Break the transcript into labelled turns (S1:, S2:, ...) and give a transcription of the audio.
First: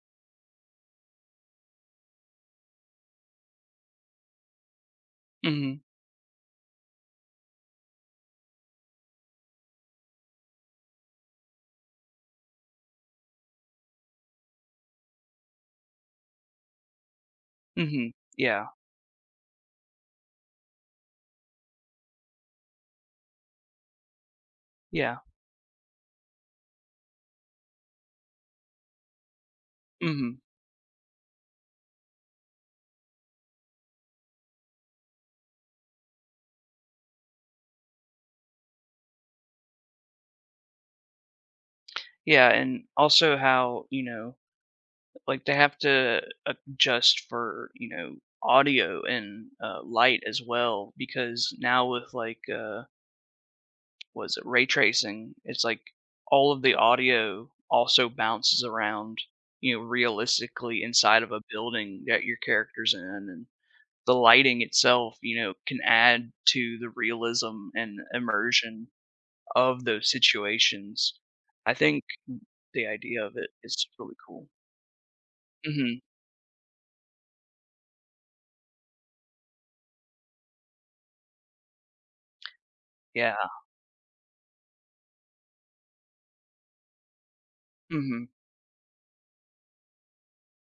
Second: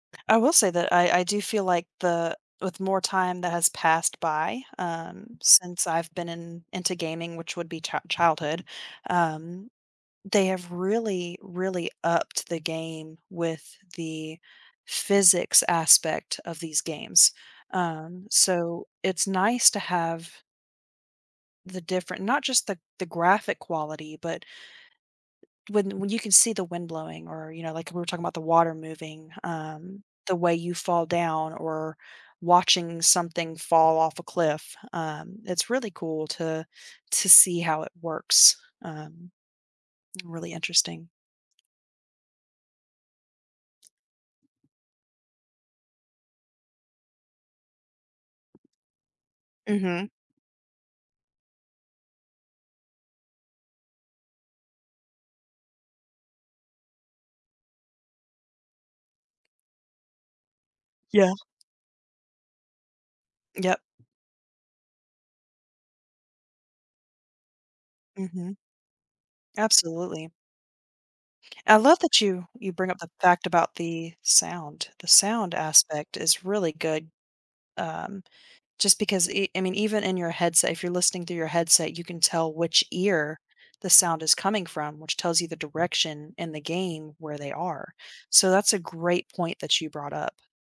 S1: I will say that I I do feel like the with more time that has passed by, um,
S2: Mhm.
S1: since I've been in into gaming, which would be chi childhood, um, they have really, really upped the game with the physics aspect of these games.
S2: Mhm.
S1: Um,
S2: Yeah.
S1: so it's nice to have the different not just the g the graphic quality, but
S2: Yeah.
S1: when when you can see the wind blowing or, you know, like, we were talking about the water moving, um, the
S2: Mhm.
S1: way you fall down or watching something fall off a cliff, um, it's really cool to to see how it works, um really interesting.
S2: Yeah, and also how, you know, like, they have to adjust for, you know, audio and, uh,
S1: Mhm.
S2: light as well because now with, like, uh was it ray tracing? It's like all of the audio also bounces around, you know, realistically inside
S1: Yeah.
S2: of a building that your character's in and
S1: Yep.
S2: the lighting itself, you know, can add to the realism and
S1: Mhm.
S2: immersion of those
S1: Absolutely.
S2: situations. I
S1: I love
S2: think th
S1: that you you
S2: the
S1: bring up the
S2: idea of
S1: fact
S2: it
S1: about
S2: is
S1: the
S2: really cool.
S1: sound. The sound
S2: Mhm.
S1: aspect is really good, um, just because e I mean, even in your headset, if you're listening through your headset, you can tell which
S2: Yeah.
S1: ear the sound is coming from, which tells you the direction in the game where they are.
S2: Mhm.
S1: So that's a great point that you brought up.